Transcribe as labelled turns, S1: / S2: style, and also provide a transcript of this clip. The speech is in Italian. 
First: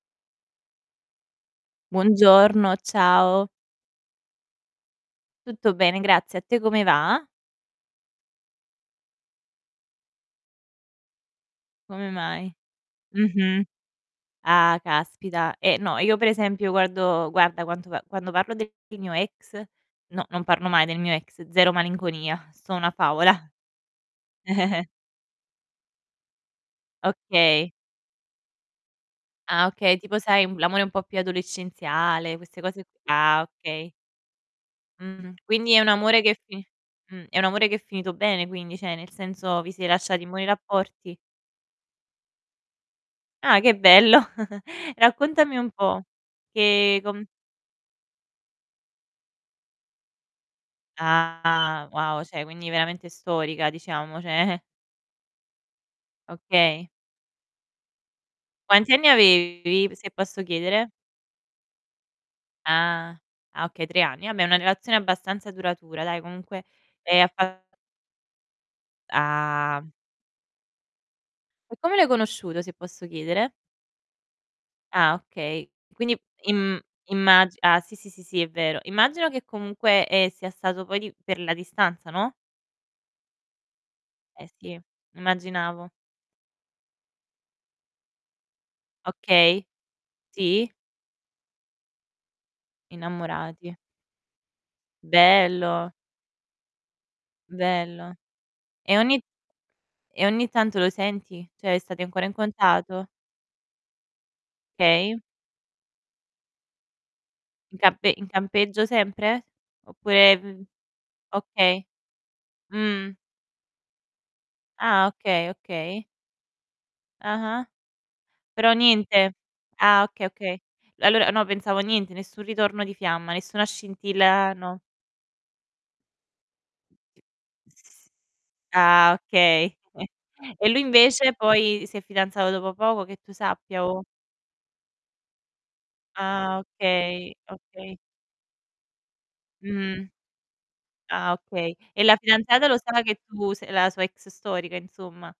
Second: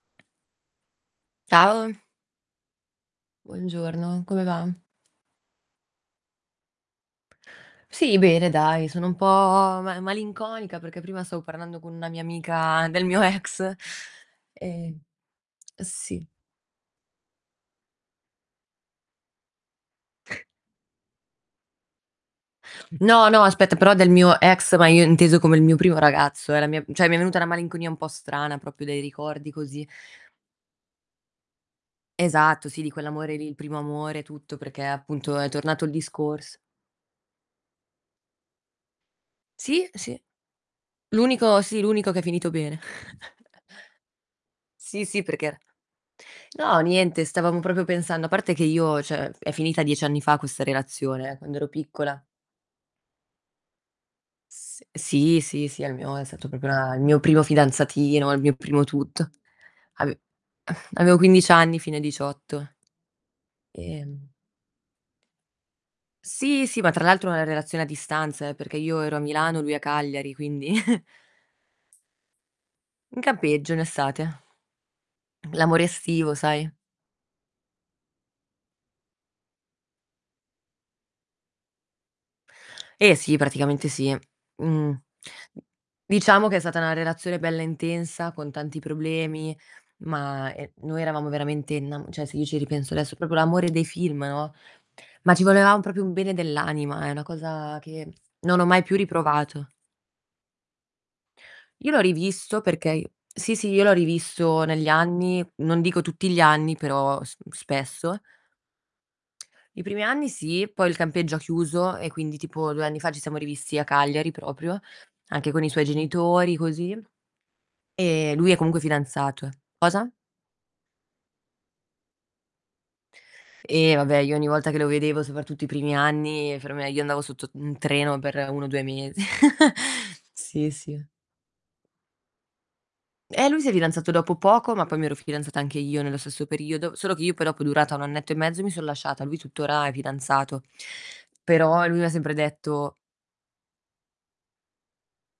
S1: Ciao.
S2: Buongiorno, ciao.
S1: Buongiorno, come va?
S2: Tutto bene, grazie. A te come va?
S1: Sì, bene dai, sono un po' ma malinconica perché prima stavo parlando con
S2: Come
S1: una mia
S2: mai?
S1: amica del mio
S2: Mh-mh.
S1: ex.
S2: Ah,
S1: E
S2: caspita. Eh, no, io
S1: sì.
S2: per esempio guardo guarda quanto a quando parlo del mio ex no, non parlo mai del mio ex, 0 malinconia, sto una
S1: No, no,
S2: favola.
S1: aspetta, però del mio ex, ma io inteso come il mio primo ragazzo, eh, la mia cioè mi è venuta una
S2: Okay.
S1: malinconia un po' strana, proprio dei ricordi
S2: Ah,
S1: così.
S2: okay, tipo, sai, l'amore un po' più adolescenziale, queste
S1: Esatto, sì,
S2: cose
S1: di
S2: qu
S1: quell'amore
S2: ah,
S1: lì, il primo
S2: okay.
S1: amore, tutto, perché
S2: Mh.
S1: appunto è
S2: Quindi è
S1: tornato
S2: un
S1: il
S2: amore che è
S1: discors
S2: fi mh, è un amore che è finito bene, quindi, cioè nel senso vi
S1: Sì,
S2: siete
S1: sì.
S2: lasciati in buoni rapporti?
S1: L'unico sì, l'unico che è finito bene.
S2: Ah, che bello.
S1: Sì, sì,
S2: Raccontami
S1: perché
S2: un po',
S1: no,
S2: che
S1: niente,
S2: com
S1: stavamo proprio pensando a parte che io, cioè, è finita 10 anni fa questa relazione eh, quando ero
S2: Ah, wow,
S1: piccola
S2: cioè quindi veramente storica, diciamo, cioè
S1: S sì, sì, sì, è il mio è stato proprio
S2: Okay.
S1: a il mio primo fidanzatino, il mio primo
S2: Quanti anni
S1: tutto.
S2: avevi, se
S1: Ave
S2: posso chiedere?
S1: avevo 15 anni, fino ai 18.
S2: Ah, ah okay, 3 anni.
S1: Ehm
S2: Vabbè, una relazione abbastanza duratura, dai, comunque,
S1: Sì, sì, ma tra
S2: e hai
S1: l'altro una
S2: fa
S1: relazione a distanza eh, perché io ero a Milano, lui a
S2: Ah.
S1: Cagliari, quindi
S2: E come l'hai conosciuto, se posso
S1: In
S2: chiedere?
S1: campeggio, in estate.
S2: Ah, okay.
S1: L'amore
S2: Quindi
S1: estivo, sai?
S2: im immagi ah sì, sì, sì, sì, è vero. Immagino che comunque, ehm, sia stato poi di per la distanza, no?
S1: Eh sì, praticamente sì.
S2: Eh sì,
S1: Mhmm,
S2: immaginavo.
S1: diciamo che è stata una relazione bella intensa, con tanti problemi.
S2: Okay,
S1: Ma,
S2: sì.
S1: ehm, noi eravamo veramente innam cioè se io ci ripenso adesso, proprio l'amore
S2: Innamorati.
S1: dei film, no, ma ci volevam
S2: Bello!
S1: proprio un bene dell'anima, è una cosa che
S2: Bello.
S1: non ho mai più
S2: E ogni
S1: riprovato.
S2: e ogni tanto lo senti? Cioè
S1: Io l'ho
S2: state ancora in
S1: rivisto perché i
S2: contato?
S1: sì, sì, io l'ho rivisto negli
S2: Okay.
S1: anni, non dico tutti gli anni, però s
S2: In campe
S1: spesso.
S2: in campeggio sempre?
S1: I primi anni
S2: Oppure v
S1: sì, poi il campeggio ha
S2: okay.
S1: chiuso e quindi tipo 2 anni fa
S2: Mh.
S1: ci siamo rivisti a Cagliari proprio,
S2: Ah, okay,
S1: anche con i suoi
S2: okay.
S1: genitori, così.
S2: Ah-ah.
S1: Ehm, lui è
S2: Però
S1: comunque
S2: niente.
S1: fidanzato, eh
S2: Ah,
S1: cosa?
S2: okay, okay. Allora no, pensavo niente, nessun ritorno di fiamma, nessuna
S1: Eh vabbè, io ogni
S2: scintilla
S1: volta che
S2: no.
S1: lo vedevo, soprattutto i primi anni, per me io andavo sotto un treno per 1 o 2
S2: Ah,
S1: mesi.
S2: okay. E
S1: Sì,
S2: lui
S1: sì.
S2: invece poi si è fidanzato dopo poco, che tu
S1: Eh, lui si è
S2: sappia o
S1: fidanzato dopo poco, ma poi mi ero fidanzata anche io nello stesso
S2: Ah,
S1: periodo. Solo che
S2: okay,
S1: io poi dopo è durata
S2: okay.
S1: 1 annetto e mezzo, mi sono lasciata. Lui tuttora è
S2: Mh-mh.
S1: fidanzato.
S2: Ah, okay.
S1: Però lui
S2: E
S1: mi ha
S2: la
S1: sempre
S2: fidanzata lo
S1: detto
S2: sa che tu sei la sua ex storica, insomma?